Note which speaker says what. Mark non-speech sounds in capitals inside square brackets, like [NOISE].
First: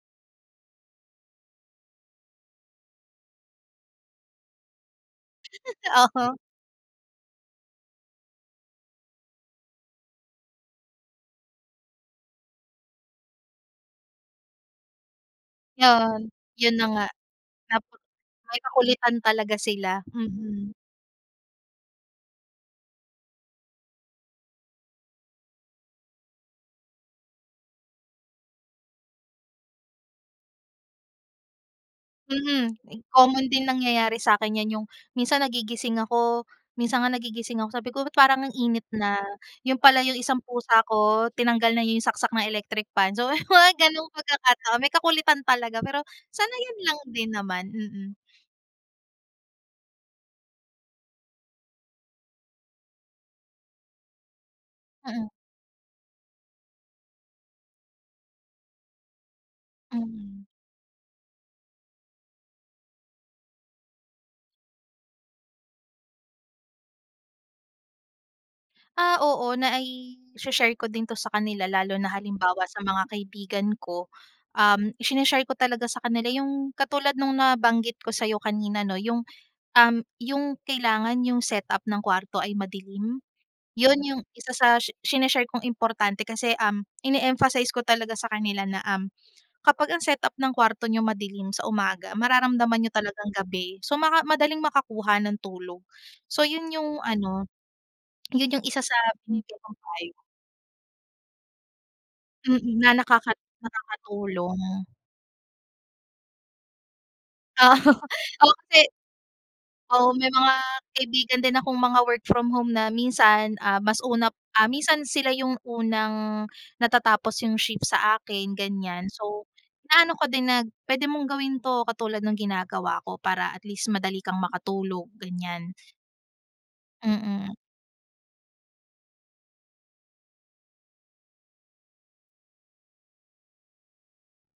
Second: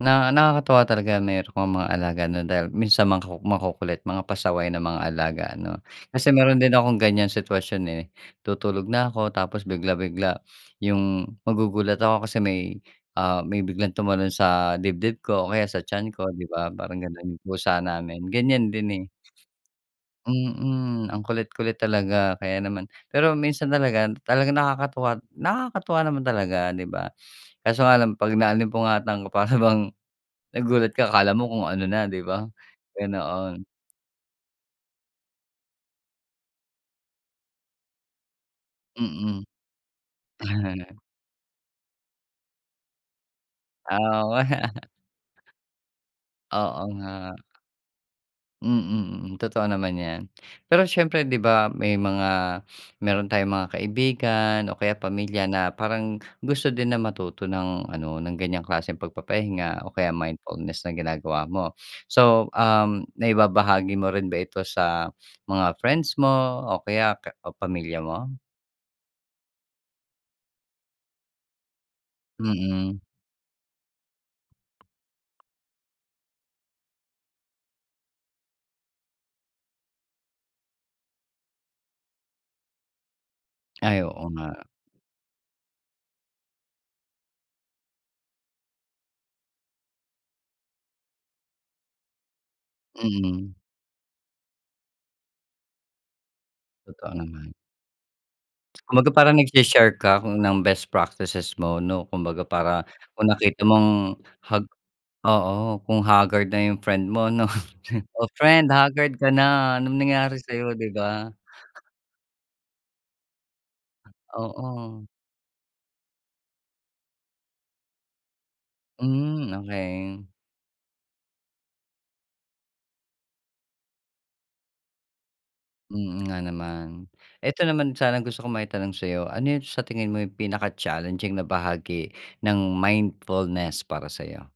Speaker 1: Na nakakatuwa talaga meron kang mga alaga, 'no, dahil minsan mga maku makukulit, mga pasaway ng mga alaga, ano?
Speaker 2: O
Speaker 1: Kasi
Speaker 2: ho.
Speaker 1: meron din akong ganyan sitwasyon, eh, tutulog na ako tapos bigla bigla, 'yung, magugulat ako kasi may, ah, may biglang tumalon sa dibdib ko o kaya sa tiyan
Speaker 2: 'Yon,
Speaker 1: ko, di ba?
Speaker 2: 'yun na
Speaker 1: Parang
Speaker 2: nga.
Speaker 1: ganun, 'yung pusa
Speaker 2: Tapo
Speaker 1: namin
Speaker 2: may
Speaker 1: ganyan din, eh.
Speaker 2: kakulitan talaga sila, mm.
Speaker 1: Mm. Ang kulit-kulit talaga kaya naman pero minsan talaga, talagang nakakatuwa nakakatuwa naman talaga, 'di ba? Kaso nga lang, pag naalimpungatan para bang nagulat ka akala mo kung ano na, 'di ba?
Speaker 2: Mm. Ek common din
Speaker 1: Ganoon.
Speaker 2: nangyayari sa akin 'yan, 'yung minsan nagigising ako minsan nga nagigising ako sabi ko, "Ba't parang ang init na?"
Speaker 1: Mm.
Speaker 2: 'yun pala 'yung isang pusa
Speaker 1: [CHUCKLES]
Speaker 2: ko, tinanggal na 'yung saksak na electric fan. So, 'yong mga ganong
Speaker 1: Ah, we.
Speaker 2: pagkakataon
Speaker 1: [CHUCKLES]
Speaker 2: may kakulitan talaga, pero sanayan
Speaker 1: Oo,
Speaker 2: lang din
Speaker 1: nga.
Speaker 2: naman, mm
Speaker 1: Mm, mm. Totoo naman 'yan. Pero siyempre, 'di ba, may mga meron tayong mga kaibigan o kaya
Speaker 2: Mm.
Speaker 1: pamilya na parang gusto din na matuto ng ano ng ganyang klaseng pagpapahinga o kaya
Speaker 2: Mm.
Speaker 1: mindfulness na ginagawa mo. So, um, naibabahagi mo rin ba ito sa mga friends mo o kaya ka o pamilya mo?
Speaker 2: Ah, oo, nai-shi-share ko din 'to sa kanila lalo na halimbawa sa
Speaker 1: Mm.
Speaker 2: mga kaibigan ko. Um, shi-ne-share ko talaga sa kanila 'yung katulad nung nabanggit ko sa'yo kanina, 'no, 'yung, um, 'yung kailangan 'yung setup ng kwarto ay madilim. 'Yun,
Speaker 1: Ay,
Speaker 2: 'yung
Speaker 1: oo
Speaker 2: isa
Speaker 1: nga.
Speaker 2: sa shi sine-share kong importante kasi, um, ine-emphasize ko talaga sa kanila na, um, kapag ang setup ng kwarto niyo madilim sa umaga, mararamdaman ninyo talagang
Speaker 1: Mm.
Speaker 2: gabi, so maka madaling makakuha ng tulog. So 'yun 'yung
Speaker 1: Totoo
Speaker 2: ano,
Speaker 1: naman.
Speaker 2: [SWALLOWS] 'yun 'yung isa sa
Speaker 1: Kumbaga parang
Speaker 2: bibigay kong
Speaker 1: nagshi-share
Speaker 2: payo.
Speaker 1: ka ng best practices mo, 'no. Kumbaga,
Speaker 2: Mm,
Speaker 1: para
Speaker 2: na
Speaker 1: kung
Speaker 2: nakakat
Speaker 1: nakita mong hag
Speaker 2: nakakatulong.
Speaker 1: oo, kung haggard na 'yung friend mo 'no,
Speaker 2: Oo,
Speaker 1: "Oh,
Speaker 2: oh
Speaker 1: friend,
Speaker 2: kasi
Speaker 1: haggard ka na anong
Speaker 2: oo may
Speaker 1: nangyari
Speaker 2: mga
Speaker 1: sa'yo?" 'Di ba?
Speaker 2: kaibigan din akong mga work from home na minsan, ah, mas una ah,
Speaker 1: Oo.
Speaker 2: minsan sila 'yung unang natatapos 'yung shift sa akin, ganyan. So,
Speaker 1: Hmm,
Speaker 2: naano
Speaker 1: okey.
Speaker 2: ko din na pwede mong gawin to katulad ng ginagawa ko para at least madali kang makatulog, ganyan.
Speaker 1: Mm, nga naman.
Speaker 2: Mm.
Speaker 1: Eto, naman sanang gusto kong maitanong sa'yo, ano 'yung sa tingin mo 'yung pinaka-challenging na bahagi ng mindfulness para sa'yo?